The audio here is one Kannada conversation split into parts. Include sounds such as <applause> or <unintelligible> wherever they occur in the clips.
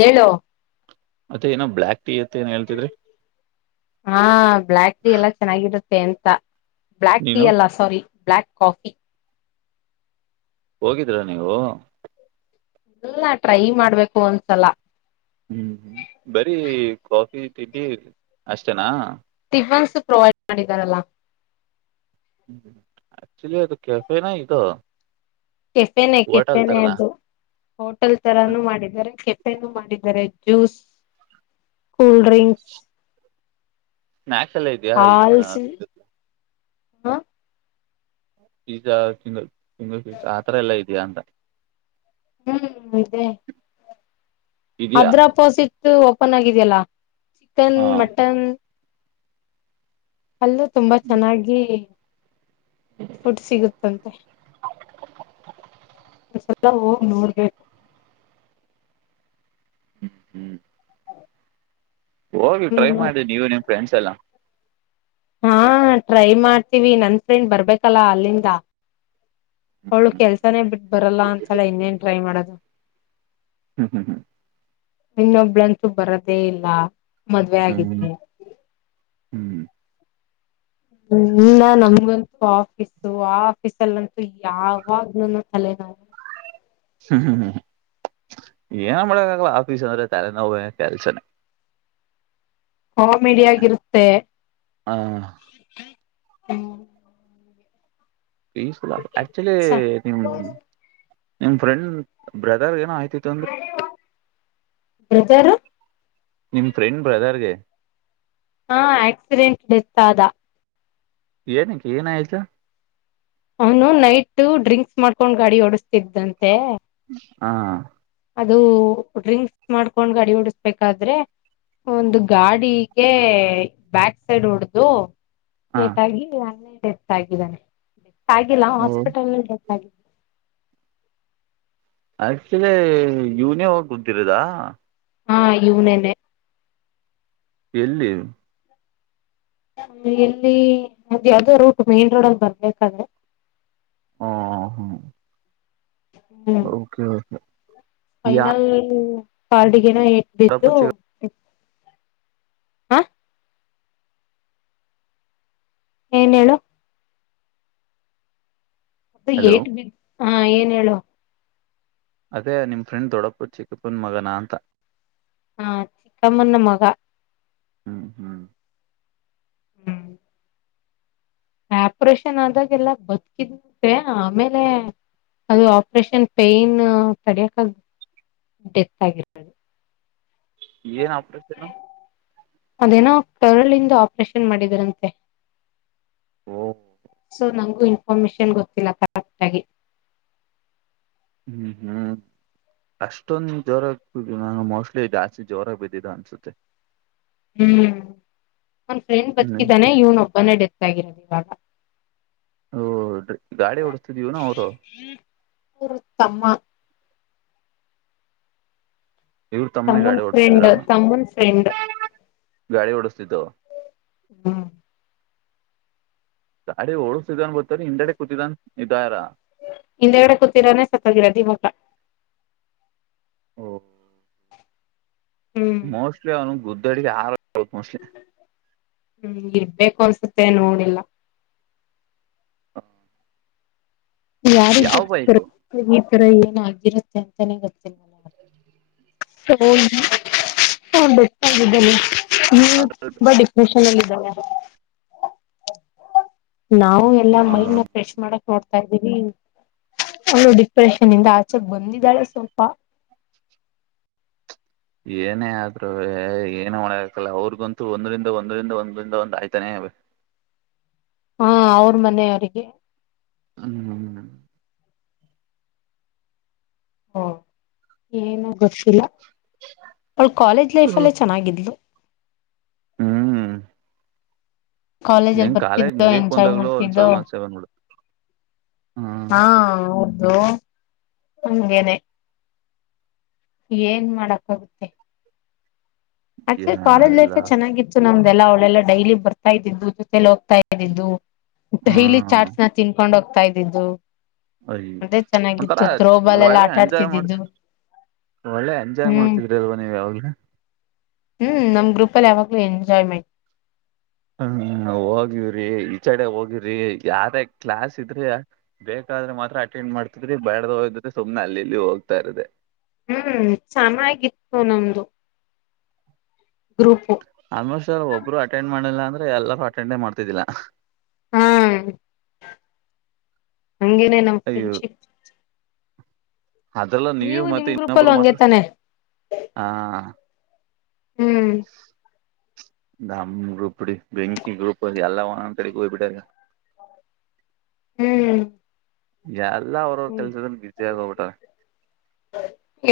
ಹೇಳು ಮತ್ತ ಏನ ಬ್ಲಾಕ್. ಹಾ ಬ್ಲಾಕ್ ಟೀ ಎಲ್ಲ ಚೆನ್ನಾಗಿರುತ್ತೆ ಎಂತ. ಬ್ಲಾಕ್ ಟೀ ನೀನು ಅಲ್ಲ ಸಾರಿ ಬ್ಲಾಕ್ ಕಾಫಿ. ಹೋಗಿದ್ರ ನೀವು. ಇಲ್ಲ ಟ್ರೈ ಮಾಡ್ಬೇಕು ಒಂದ್ಸಲ. ಹ್ಮ್ ಹ್ಮ್ ಬರೀ ಕಾಫಿ ತಿಂಡಿ ಅಷ್ಟೇನಾ. ಅಡ್ವಾನ್ಸ್ ಪ್ರೊವೈಡ್ ಮಾಡಿದಾರಲ್ಲ. ಹ್ಮ ಆಕ್ಚುದು ಕ್ಯಾಫೆ ನ ಇದೋ. ಕೆಫೆನೆ ಕೆಫೆನೆ ಅದು ಹೋಟೆಲ್ ತರಾನು ಮಾಡಿದ್ದಾರೆ ಕೆಫೆ. ಕೆಫೆನು ಮಾಡಿದ್ದಾರೆ ಜ್ಯೂಸ್ ಕೂಲ್ಡ್ರಿಂಕ್ಸ್. ನಾಕೆಲ್ಲ ಇದ್ಯಾ ಈಗ. ಹಾ ಪಿಜಾ ತಿಂಗ ತಿಂಗು ಪಿಜ್ಜಾ ಆತರ ಎಲ್ಲಾ ಇದಯಾ ಅಂತ. ಹ್ಮ್ ಇದೇ ಇದೆಯಾ ಅದ್ರ ಅಪೋಸಿಟ್ ಓಪನ್ ಆಗಿದೆಯಲ್ಲಾ ಚಿಕನ್ ಹಾಂ ಮಟನ್. ಅಲ್ಲೂ ತುಂಬಾ ಚೆನ್ನಾಗಿ ಫುಡ್ ಸಿಗುತ್ತಂತೆ. ಒಂದ್ಸಲ್ಲ ಹೋಗಿ ನೋಡ್ಬೇಕು. ಹ್ಮ್ ಹ್ಮ್ ಹೋಗಿ ಟ್ರೈ ಹ್ಮ್ ಮಾಡಿದ ನೀವು ನಿಮ್ ಫ್ರೆಂಡ್ಸ್ ಎಲ್ಲಾ ಹಾ ಟ್ರೈ ಮಾಡ್ತೀವಿ ನನ್ ಫ್ರೆಂಡ್ ಬರ್ಬೇಕಲ್ಲ ಅಲ್ಲಿಂದ ಅವಳು ಹ್ಞೂ ಕೆಲ್ಸಾನೇ ಬಿಟ್ಟ ಬರಲ್ಲ ಅಂತಸಲ್ಲ ಇನ್ನೇನ್ ಟ್ರೈ ಮಾಡೋದು ಹ್ಮ್ ಹ್ಮ್ ಹ್ಮ ಇನ್ನೊಬ್ಳಂತೂ ಬರದೇ ಇಲ್ಲ ಮದ್ವೆ ಹ್ಞೂ ಆಗಿದೆ ಹ್ಞೂ ಇನ್ನ ನಮಗಂತೂ ಆಫೀಸು ಆ ಆಫೀಸಲ್ಲಂತೂ ಯಾವಾಗ್ ತಲೆನಾವು ಹ್ಮ್ ಹ್ಮ್ ಏನಮ್ಮಳ ಆಲ ಆಫೀಸ್ ಅಂದ್ರೆ ತಲೆನವು ಕೆಲ್ಸನ ಕಾಮಿಡಿಯ ಆಗ ಇರುತ್ತೆ ಹಾಂ ಪೀಸ್ಫುಲ್ ಆಕ್ಚುಲಿ ನಿಮ ನಿಮ್ ಫ್ರೆಂಡ್ ಬ್ರದರ್ ಏನೋ ಆಯ್ತು ಬತಾರು ನಿಮ್ ಫ್ರೆಂಡ್ ಬ್ರದರ್ಗೆ ಹಾ ಆಕ್ಸಿಡೆಂಟ್ ಡೆತ್ ಆದ ನ ಕ ಏನಯತ ಅವನು ನೈಟ್ ಡ್ರಿಂಕ್ಸ್ ಮಾಡ್ಕೊಂಡ್ ಗಾಡಿ ಓಡಸ್ತಿದ್ದಂತೆ ಹಾ ಅದು ಡ್ರಿಂಕ್ಸ್ ಮಾಡ್ಕೊಂಡ್ ಅಡಿ ಡಸ್ಬೇಕಾದ್ರೆ ಒಂದು ಗಾಡಿಗೆ ಬ್ಯಾಕ್ ಸೈಡ್ ಹೊಡ್ದು ಹಾ ೇಟ್ಾಗಿ ಅನ್ನೇ ಡೆತ್ ಆಗಿದ್ದಾನೆ ಡೆತ್ ಆಗಿಲ್ಲ ಹ್ಮ್ ಹಾಸ್ಪಿಟಲ್ ನಲ್ಲಿ ಡೆ ಹಾಗ ಆಕ್ಚುಲಿ ಇವ್ನೇ ಹೋಗಿ ಗೊತ್ತಿರದ ಹಾ ಇವನೇನೆ ಎಲ್ಲಿ ಎಲ್ಲಿ ಯಾವದೋ ರೂಟ್ ಮೈನ್ ರೋಡ್ ಅಂತ ಬರ್ಬೇಕಾದ್ರೆ ಹಾ ಹಾ ಹ್ಮ್ ಯಾ ಫೈನಲ್ ಕಾಲ್ಡಿಗೆನ ಎಟ್ ದೊಡ್ಡಪ್ಪ ಬಿದ್ದು ಚಿಕ್ಕ ಹ ಏನ ಹೇಳು ಅ ಹಲೋ ಏಟ್ ಬಿ ಹಾ ಏನ್ ಹೇಳು ಅದೇ ನಿಮ್ಮ ಫ್ರೆಂಡ್ ದೊಡ್ಡಪ್ಪ ಚಿಕ್ಕಪ್ಪನ ಮಗನ ಅಂತ ಹಾ ಚಿಕ್ಕಮ್ಮಣ್ಣ ಮಗ ಹ್ಮ್ ಹ್ಮ್ ಹ್ಮ್ ಆಪ್ರೇಷನ್ ಆದಾಗ ಎಲ್ಲ ಬದುಕಿದಂತೆ ಆಮೇಲೆ ಅದು ಆಪರೇಷನ್ ಪೇನ್ ತಡಿಯಕ ಡೆತ್ ಆಗಿರ್ತದು ಏನ್ ಆಪ್ರಷನ್ ಅದೇನೋ ಕರಳಿಂದ ಆಪರೇಷನ್ ಮಾಡಿದರಂತೆ ಓ ಸೊ ನಂಗೂ ಪಮಿಷನ್ ಗೊತ್ತಿಲ್ಲ ಕರೆಕ್ಟ್ ಆಗಿ ಹ್ಮ್ ಹ್ಮ್ ಅಷ್ಟೊಂದು ಜ್ವರ ನ ಮೋಸ್ಟ್ಲಿ ಜಾಸ್ತಿ ಜ್ವರ ಬಿದ್ದಿದ್ದ ಅನ್ಸುತ್ತೆ ಹ್ಮ್ ಒಂದ ಫ್ರೆಂಡ್ ಹ್ಮ್ ಬದುಕಿದ್ದಾನೆ ಇವ್ನ ಒಬ್ಬನೇ ಡೆತ್ ಆಗಿರೋದು ಇವಾಗ ಹಓ ಗಾಡಿ ಹೊಓಡಸ್ತಿದೀವ ನ ಅವರು ಅವ್ರ ತಮ್ಮ ಇವ್ರ ತಮ್ಮನ ತಮ್ಮನ್ ಗಾಡಿ ಓಡ್ಸ್ತಿದ್ರ ಫ್ರೆಂಡ್ ತಮ್ಮನ್ ಫ್ರೆಂಡ್ ಗಾಡಿ ಡುಸತಿತ್ತು ಹ್ಮ್ ಗಾಡಿ ಹೊಳ್ಸಿದನ್ ಬತ್ತಾರ ಹಿಂದೆಡೆ ಕೂತಿದನ್ ಇದಾರ ಹಿಂದೆಗಡೆ ಕೂತರಾನೆ ಸತ್ಯಗಿರದಿ ಹಟ ಓ ಹ್ಮ್ ಮೋಸ್ಟ್ಲಿ ಅವನು ಗುದ್ದಡ ಆರ ಮೋಸ್ಟ್ಲಿ ಹ್ಮ್ ಇರ್ಬೇಕು ಅನ್ಸುತ್ತೆ ನೋಡಿಲ್ಲ ಯಾರಿ ಯಾವ ಜೊತೆ ಬೈಕು ಕರ್ವಿ ಈ ತರ ಏನಗರುತ್ತೆ ಅಂತಾನೇ ಗೊತ್ತಿಲ್ಲ ನಗೆ ಹ ಆದ್ದೇನೆ ನೀ ಅದ್ರದ್ದು ತುಂಬಾ ಡಿಪ್ರೆಷನ್ ಚೆನ್ನ ನಾವು ಎಲ್ಲಾ ಹ ಮೈಂಡ್ ನ ಫ್ರೆಶ್ ಮಾಡಕ್ ನೋಡ್ತ ತಂದೀರಿ ಅಲ್ಲು ಡಿಪ್ರೆಷನ್ ಇಂದ ಆಚೆೆಗೆ ಬಂದಿದ್ದಾಳೆ ಸ್ವಲ್ಪ ಏನೇ ಆದ್ ಏನ ಮಾಡಕಲ್ಲ ಅವ್ರಿಗಂತೂ ಒಂದ್ರಂದ ಒಂದರಿಂದ ಒಂದರಿಂದ ಒಂದ ಆಯ್ತಾನೇ ಆಬೇಕು <inaudible> ಹಾ ಅವ್ರ ಮನೆಯವರಿಗೆ ಹ್ಮ್ ಹ್ಮ್ ಹಾ ಏನು ಗೊತ್ತಿಲ್ಲ ಅವಳ ಕಾಲೇಜ್ ಲೈಫ್ಲ್ಲೇ ಚೆನ್ನಾಗಿದ್ಲು ಹ್ಮ್ ಕಾಲೇಜ ಅಲ್ಲಿ ನಿಂಗ್ ಕಾಲೇಜ್ ಬರ್ತಿದ್ದು ಮುಗಿಯಕ್ ಎಂಜಾಯ್ ಬಂದಾಗ್ಲೂ ಒಂದ್ ಮಾಡ್ತಿದ್ದು ಸಮಸ್ಯೆ ಬಂದ್ಬಿಡು ಹ್ಮ್ ಹಾ ಹೌದು ಹಂಗೇನೆ ಏನ್ ಮಾಡಕ್ಕಾಗುತ್ತೆ ಆಕ್ಚು ಕಾಲೇಜ್ ಎಲ್ಲ ಲೈಫ್ ಚೆನ್ನಾಗಿತ್ತು ನಮ್ಗೆ ದೆಲ್ಲ ಅವಳೆಲ್ಲ ಡೈಲಿ ಬರ್ತಾ ಇದ್ದಿದ್ದು ಜೊತೇಲಿ ಹೋಗ್ತಾ ಇದ್ದಿದ್ದು ಡೈಲಿ ಹ್ಮ್ ಚಾಟ್ಸ್ ನ ತಿನ್ಕೊಂಡ್ ಹೋಗ್ತಾ ಇದ್ದಿದ್ದು ಅಯ್ ಅದೇ ಒಂಥರ ಚೆನ್ನಾಗಿತ್ತು ಆಯ್ತು ಥ್ರೋಬಾಲ್ ಎಲ್ಲ ಒಳ್ಳೆ ಆಟ ಎಂಜಾಯ್ ಮಾಡ ಆಡ್ತಿದ್ದಿದ್ದು ಒಳ್ಳೆ ಎಂಜಾಯ್ ಹ್ಮ್ ಮಾಡ್ತಿದ್ರಿ ಅಲ್ವಾ ನೀವ್ ಯಾವ ಹ್ಮ್ ನಮ್ ಗ್ರೂಪ ಅಲ್ಲಿ ಯಾವಾಗ್ಲೂ ಎಂಜಾಯ್ಮೆಂಟ್ ಹ್ಮ ಹೋಗಿವ್ರಿ ಈಚಡೆ ಹೋಗವ್ರಿ ಯಾರೇ ಕ್ಲಾಸ್ ಇದ್ರ ಬ ಆದ್ರೆ ಮಾತ್ರ ಅಟೆಂಡ್ ಮಾಡ್ತಿದ್ರಿ ಬೇಡದ ಹೋಗಿದ್ರೆ ಸುಮನೆ ಅಲ್ಲಿ ಹೋಗ್ತಾ ಇದೆ ಹ್ಮ್ ಚೆನ್ನಾಗಿತ್ತು ನಮ್ದು ಗ್ರೂಪು ಆಲ್ಮೋಸ್ಟ್ ಒಬ್ರು ಅಟೆಂಡ್ ಮಾಡಿಲ್ಲ ಅಂದ್ರೆ ಎಲ್ಲರೂ ಅಟೆಂಡೇ ಮಾಡ್ತಿದ್ದಿಲ್ಲಾ ಹಾ ಹಂಗೇನೆ ನಮ್ಮ್ ಫ್ರೆಂಡ್ಶಿಪ್ ಅದೆಲ್ಲ ನೀವು ನಿಮ್ ಮತ್ತೆ ಗ್ರೂಪ್ ಅಲ್ಲೂ ಇನ್ನೊಬ್ಬರು ಹಂಗೆ ಮಾತ್ರ ತಾನೆ ಹಾ ಹ್ಮ್ ನಮ್ ಗ್ರೂಪ್ಡಿ ಬೆಂಕಿ ಗ್ರೂಪ್ ಅ ಎಲ್ಲ ಒ ಅಂತ ಹೋಗಯ್ಬಿಟ್ಟಾರ <inaudible> ಹ್ಮ್ ಯಾರು ಹ್ಮ್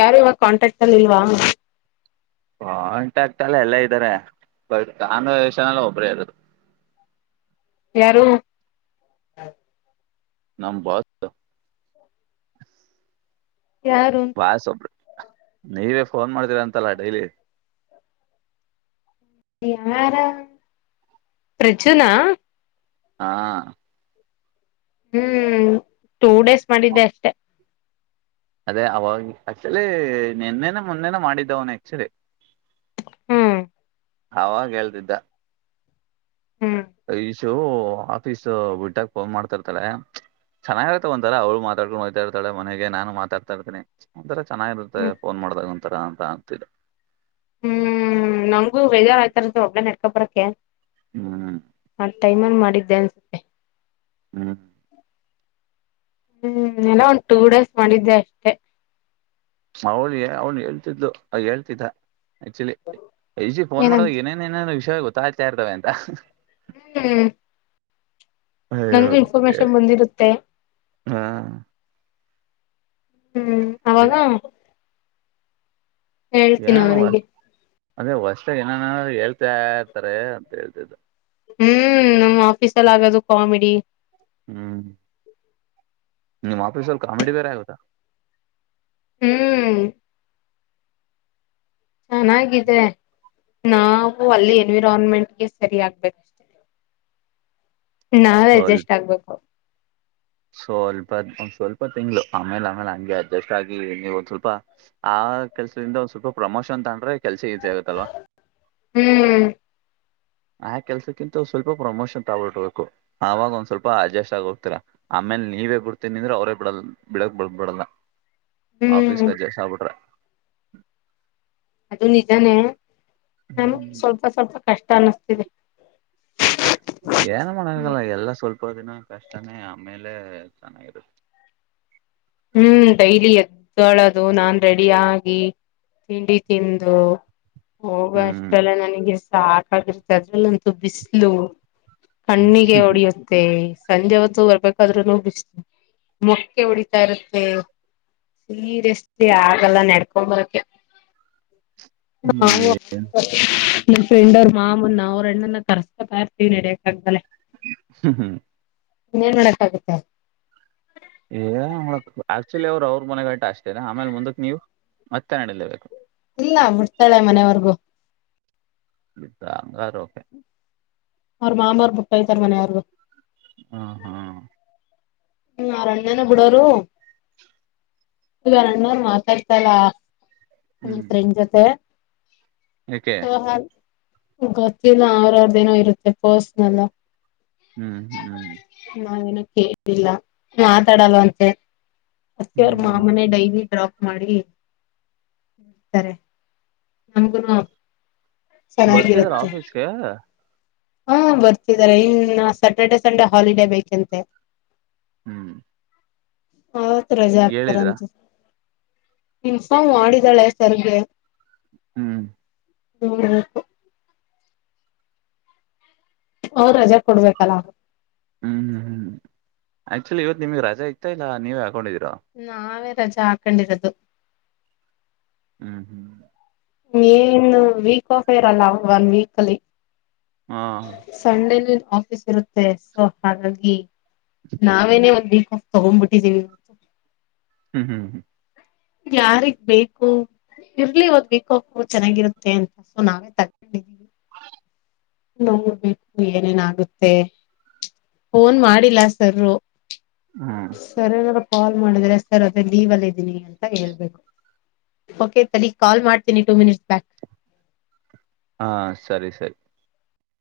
ಯಾರು ಇವಾಗ ಕಾಂಟಾಕ್ಟ್ ಅಲ್ಲಿ ಇಲ್ವಾ <unintelligible> ಹಂಟ ಆತ ಅಲ್ಲ ಎಲ್ಲ ಇದ್ದಾರೆ ಬಟ್ ನಾನುಷನಲ್ಲ ಒಬ್ಬ್ರೇ ಅದು <inaudible> ಯಾರು ನಮ್ಮ ಬಸ್ ಯಾರು ಬಾಯಸೊಬ್ರಿ ನೀವೇ ಫೋನ್ ಮಾಡಿದೀರ ಅಂತಲ್ಲ ಡೈಲಿ ಯಾರ ಪ್ರಚುನಾ ಹಾ ಹ್ಮ್ ಟೂ ಡೇಸ್ ಮಾಡಿದ್ದೆ ಅಷ್ಟೆ ಅದೇ ಅವಾಗ ಆಕ್ಚಲಿ ನಿನ್ನೆನ ಮುನ್ನೆನ ಮಾಡಿದ್ದವನ ಆಕ್ಚುಲಿ ಹ್ಮ್ ಅವಾಗ ಹೇಳೇತಿದ್ದ ಹ್ಮ್ ಈಶು ಆಫೀಸ್ ಬಿಟ್ಟಾಗ ಫೋನ್ ಮಾಡ್ತರ್ತಾಳೆ ಚೆನ್ನಾಗಿರತ ಒಂತರ ಅವಳ ಮಾತಾಡ್ಕೊಂಡು ಹಯ್ತಾ ಇರ್ತಾಳ ಮನೆಗೆ ನಾನು ಮಾತಾತಾ ಇರ್ತೀನಿ ಒಂತರ ಚೆನ್ನಾಗಿರುತ್ತೆ ಹ್ಮ್ ಫೋನ್ ಮಾಡ್ದಾಗ ಒಂತರ ಅಂತ ಅಂತಿಲ್ಲ ಹ್ಮ್ ನಂಗಂಗೂ ಬೇಜಾರ ಆಯ್ತಾರ ಒಬ್ಬಳ ನೆಡ್ಕೊ ಬರಕ್ಕೆೆ ಹ್ಮ್ ಆ ಟೈಮನ್ ಮಾಡಿದ್ದೆ ಅನ್ಸೆ ಹ್ಮ ಹ್ಮ್ ಎಲ್ಲ ಒಂದ್ ಟೂ ಡೇಸ್ ಮಾಡಿದ್ದೆ ಅಷ್ಟೆ ಅವಳಿ ಅವ್ನು ಹೇಳ್ತಿದ್ದು ಅ ಹೇಳ್ತಿದ್ದ ಆಕ್ಚುಲಿ ಐಜಿ ಫೋನ್ ಮಾಡೋಾಗ ಏನಂತ ಏನೇನ್ ಏನೇನ ವಿಷಯ ಗೊತ್ತಾಯ್ತಾ ಇರ್ತವೆ ಅಂತ. ಹ್ಮ್ ಅಯ್ಯೋ ನಂಗಗೆ ಇನ್ಫಾರ್ಮೇಶನ್ ಬಂದಿರುತ್ತೆ ಹಾ ಹ್ಮ್ ಅವಾಗಾ ಹೇಳ್ತೀನ ಅವನಿಗೆ ಅಂದ್ರೆ ವರ್ಷಾಗ ಏನನರು ಹೇಳ್ತಾ ಇರ್ತಾರೆ ಅಂತ ಹೇಳ್ತಿದ್ದು ಹ್ಮ್ ನಮ್ಮ್ ಆಫೀಸಲ್ಲಿ ಆಗೋದು ಕಾಮಿಡಿ ಹ್ಮ್ ನಿಮ್ಮ್ ಆಫೀಸ್ ಅಲ್ಲಿ ಕಾಮಿಡಿ ಬೇರೆ ಆಗುತ್ತಾ ಹ್ಮ್ ಚೆನ್ನಾಗಿದೆ ನಾವು ಅಲ್ಲಿ ಎನ್ವಿರಾನ್ಮೆಂಟ್ ಸರಿ ಆಗ್ಬೇಕ ನಾವ್ ಸ್ವಲ್ಪ ಅಡ್ಜಸ್ಟ್ ಆಗ್ಬೇಕು. ಸ್ವಲ್ಪ ಸ್ವಲ್ಪ ತಿಂಗ್ಳ ಆಮೇಲೆ ಆಮೇಲೆ ಹಂಗೆ ಅಡ್ಜಸ್ಟ್ ಆಗಿ ನೀವು ಒಂದ ಸ್ವಲ್ಪ ಆ. ಆ ಕೆಲ್ಸದಿಂದ ಒಂದ್ ಸ್ವಲ್ಪ ಪ್ರಮೋಷನ್ ತೊಂಡ್ರೆ ಕೆಲ್ಸ ಈಸಿ ಆಗುತ್ತಲ್ವಾ ಹ್ಮ್ ಆ ಕೆಲ್ಸಕ್ಕಿಂತ ಸ್ವಲ್ಪ ಪ್ರಮೋಷನ್ ತಗಬಿಡ್ಬೇಕು ಅವವಾಗ ಒಂದ್ ಸ್ವಲ್ಪ ಅಡ್ಜಸ್ಟ್ ಆಗ ಹೋಗ್ತರ ಆಮ ಆೇಲೆ ನೀವೇ ಬಿಡ್ತೀನಿಂದ್ರೆ ಅವ್ರೇ ಬಿಡಲ್ ಬಿಡಕ್ ಬಿ ಬಿಡಲ್ಲ ಆಫೀಸ್ ಹ್ಮ್ ಕಜ್ಜಸ್ ಆಗ್ಬಿಟ್ರೆ. ಅದು ನಿಜಾನೇ ನಮಗೆ ಹ್ಮ್ ಸ್ವಲ್ಪ ಸ್ವಲ್ಪ ಕಷ್ಟ ಅನಿಸ್ತಿದೆ <unintelligible> ಏನ್ ಮಾಡಕಲ್ಲ ಎಲ್ಲ ಸ್ವಲ್ಪ ದಿನ ಕಷ್ಟನೇ ಆಮೇಲೆ ಚೆನ್ನಾಗಿರುತ್ತೆ ಹ್ಮ್ ಡೈಲಿ ಎದ್ದಳದು ನಾನ್ ರೆಡಿ ಆಗಿ ತಿಂಡಿ ತಿಂದು ಹೋಗ ಹ್ಮ್ ಅಷ್ಟಲ್ಲ ನನಗೆ ಸಾಕಾಗಿರುತ್ತೆ ಅದ್ರಲ್ಲಂತು ಬಿಸ್ಲು ಹ್ಮ್ ಕಣ್ಣಿಗೆ ಹ್ಮ್ ಹೊಡಿಯುತ್ತೆ ಸಂಜೆ ಹೊತ್ತು ಬರ್ಬೇಕಾದ್ರೂ ಬಿಸ ಮಕ್ಕೆ ಹೊಡ ತ ಇರುತ್ತೆ ಸೀರಿಯಸ್ಲಿ ಆಗಲ್ಲ ನೆಡ್ಕೊ್ಂಬರಕ ಹಾ ನ ಫ್ರೆಂಡ್ ಅವ ಮಾಮ್ಮ ನಾ ಣ್ಣನ್ನ ತರ್ಸ್ಕೊತ ಇತವಿ ನಡಕ್ಾಗಲೆ ಹ್ಮ್ ಹ್ಮ್ ಇನ್ನ ಏನ್ ಮಾಡಕ್ಕಾಗುತ್ತೆ ಏ ಆಕ್ಚುಲಿ ಅವ್ರು ಅವ್ರ ಮನೆಗಳಟ ಅಷ್ಟೇನೆ ಆಮೇಲೆ ಮುಂದಕ್ ನೀವು ಮತ್ತೆ ನಡಲೇಬೇಕು ಇಲ್ಲ ಬಿಡ್ತಾಳೆ ಮನವರ್ಗೂ ಇಂಗಾರಓಕೆ ಅವ್ರ ಮಾಮ್ರ ಪುಟ್ಟ ಯ್ತಾರ ಮನ್ ಯಾರ್ಗು ಹಾ ಹಾ ಹ್ಮ್ ಅರನ್್ಯನ ಬಿಡೋರು ಈಗ ಅಣ್ಣ ಮಾತಾಡ್ತಲ್ಲ ಹ್ಮ್ ನೆಂಡ್ ಜೊತೆ ಏಕೆ ಗೊತ್ತಿಲ್ಲ ಅವ್ರ ಅವರ್ದ ಏನೋ ಇರುತ್ತೆ ಪರ್ಸ್ನಲ್ಲ ಹ್ಮ್ ಹ್ಮ್್ಮ್ ನಾವೇನ ಕೇಳಲಿಲ್ಲ ಮಾತಾಡಲ್ಲ ಅಂತೆ ಅೆ ಅವ್ರ ಹ್ಮ್ ಮಾಮನ ಡೈರಿ ಡ್ರಾಪ್ ಮಾಡಿತಾರೆ ನಮಗು ಬರ್ತಿದಾರ ಚೆನ್ನಾಗಿರುತ್ತೆ ಆಫೀಸ್ಗೆ ಹಾ ಬರ್ತಿದ್ದಾರೆ ಇನ್ನ ಸ್ಯಾಟರ್ಡೆ ಸಂಡೇ ಹಾಲಿಡೇ ಬೇಕಂತೆ ಹ್ಮ್ ಆೌತ್ ರಜೆ ಹೇಳಿದ್ರ ಆಗ್ತಾರಂತೆ ಇನ್ಫಾರ್ಮ್ ಮಾಡಿದಾಳೆ ಸರ್ಗೆ ಹ್ಮ್ ಹ್ಮ ಅವ್ ರಜಾ ಕೊಡ್ಬೇಕಲ್ಲ ಹ್ಮ್ ಹ್ಮ್ ಹ್ಮ್್ ಆಕ್ಚುಲಿ ಇವತ್ತು ನಿಮಗ್ಗೆ ರಜ ಇತ್ತಾ ಇಲ್ಲ ನೀವೇ ಹಾಕೊಂಡಿದೀರಿ ನಾವೇ ರಜಾ ಆಕೊಂಡರುದು ಹ್ಮ್ ಹ್ಮ್. ಏನು ವೀಕ್ ಆಫ್ ಇರಲ್ಲ ಒನ್ ವೀಕಲ್ಲಿ. ಹಾ ಸಂಡೆನ್ ಆಫೀಸ್ ಇರುತ್ತೆ ಸೊ ಹಾಗಾಗಿ ನಾವೇನೆ ಒಂದ್ ತೊಗೊಂಡ ಬಿಟ್ಟಿದ್ದೀವಿ. ಹ್ಮ್ ಹ್ಮ್. ಯಾರಿಗ್ ಬೇಕು? ಇರ್ಲಿ ಒಂದ್ ವೀಕ್ ಆಫ ಚೆನ್ನಾಗಿರುತ್ತೆ ಅಂತ ಸೊ ನಾವೇ ತೊಕ್ಕೊಂಡಿನಿ. ನೋಡ್ಬೇಕು ಏನೇನಾಗುತ್ತೆ ಫೋನ್ ಮಾಡಿಲ್ಲ ಸರ್ರು. ಹ್ಮ್ ಸರ್ರ್ ಏನಾರ ಕಾಲ್ ಮಾಡಿದ್ರೆ ಸರ್ ಅದೇ ಲೀವ್ ಅಲ್ಲಿದ್ದೀನಿ ಅಂತ ಹೇಳ್ಬೇಕು. ಓಕೆ ಕಳೀಗ್ ಕಾಲ್ ಮಾಡ್ತೀನಿ ಟೂ ಮಿನಿಟ್ಸ್ ಬ್ಯಾಕ್. ಹಾ ಸರಿ ಸರಿ.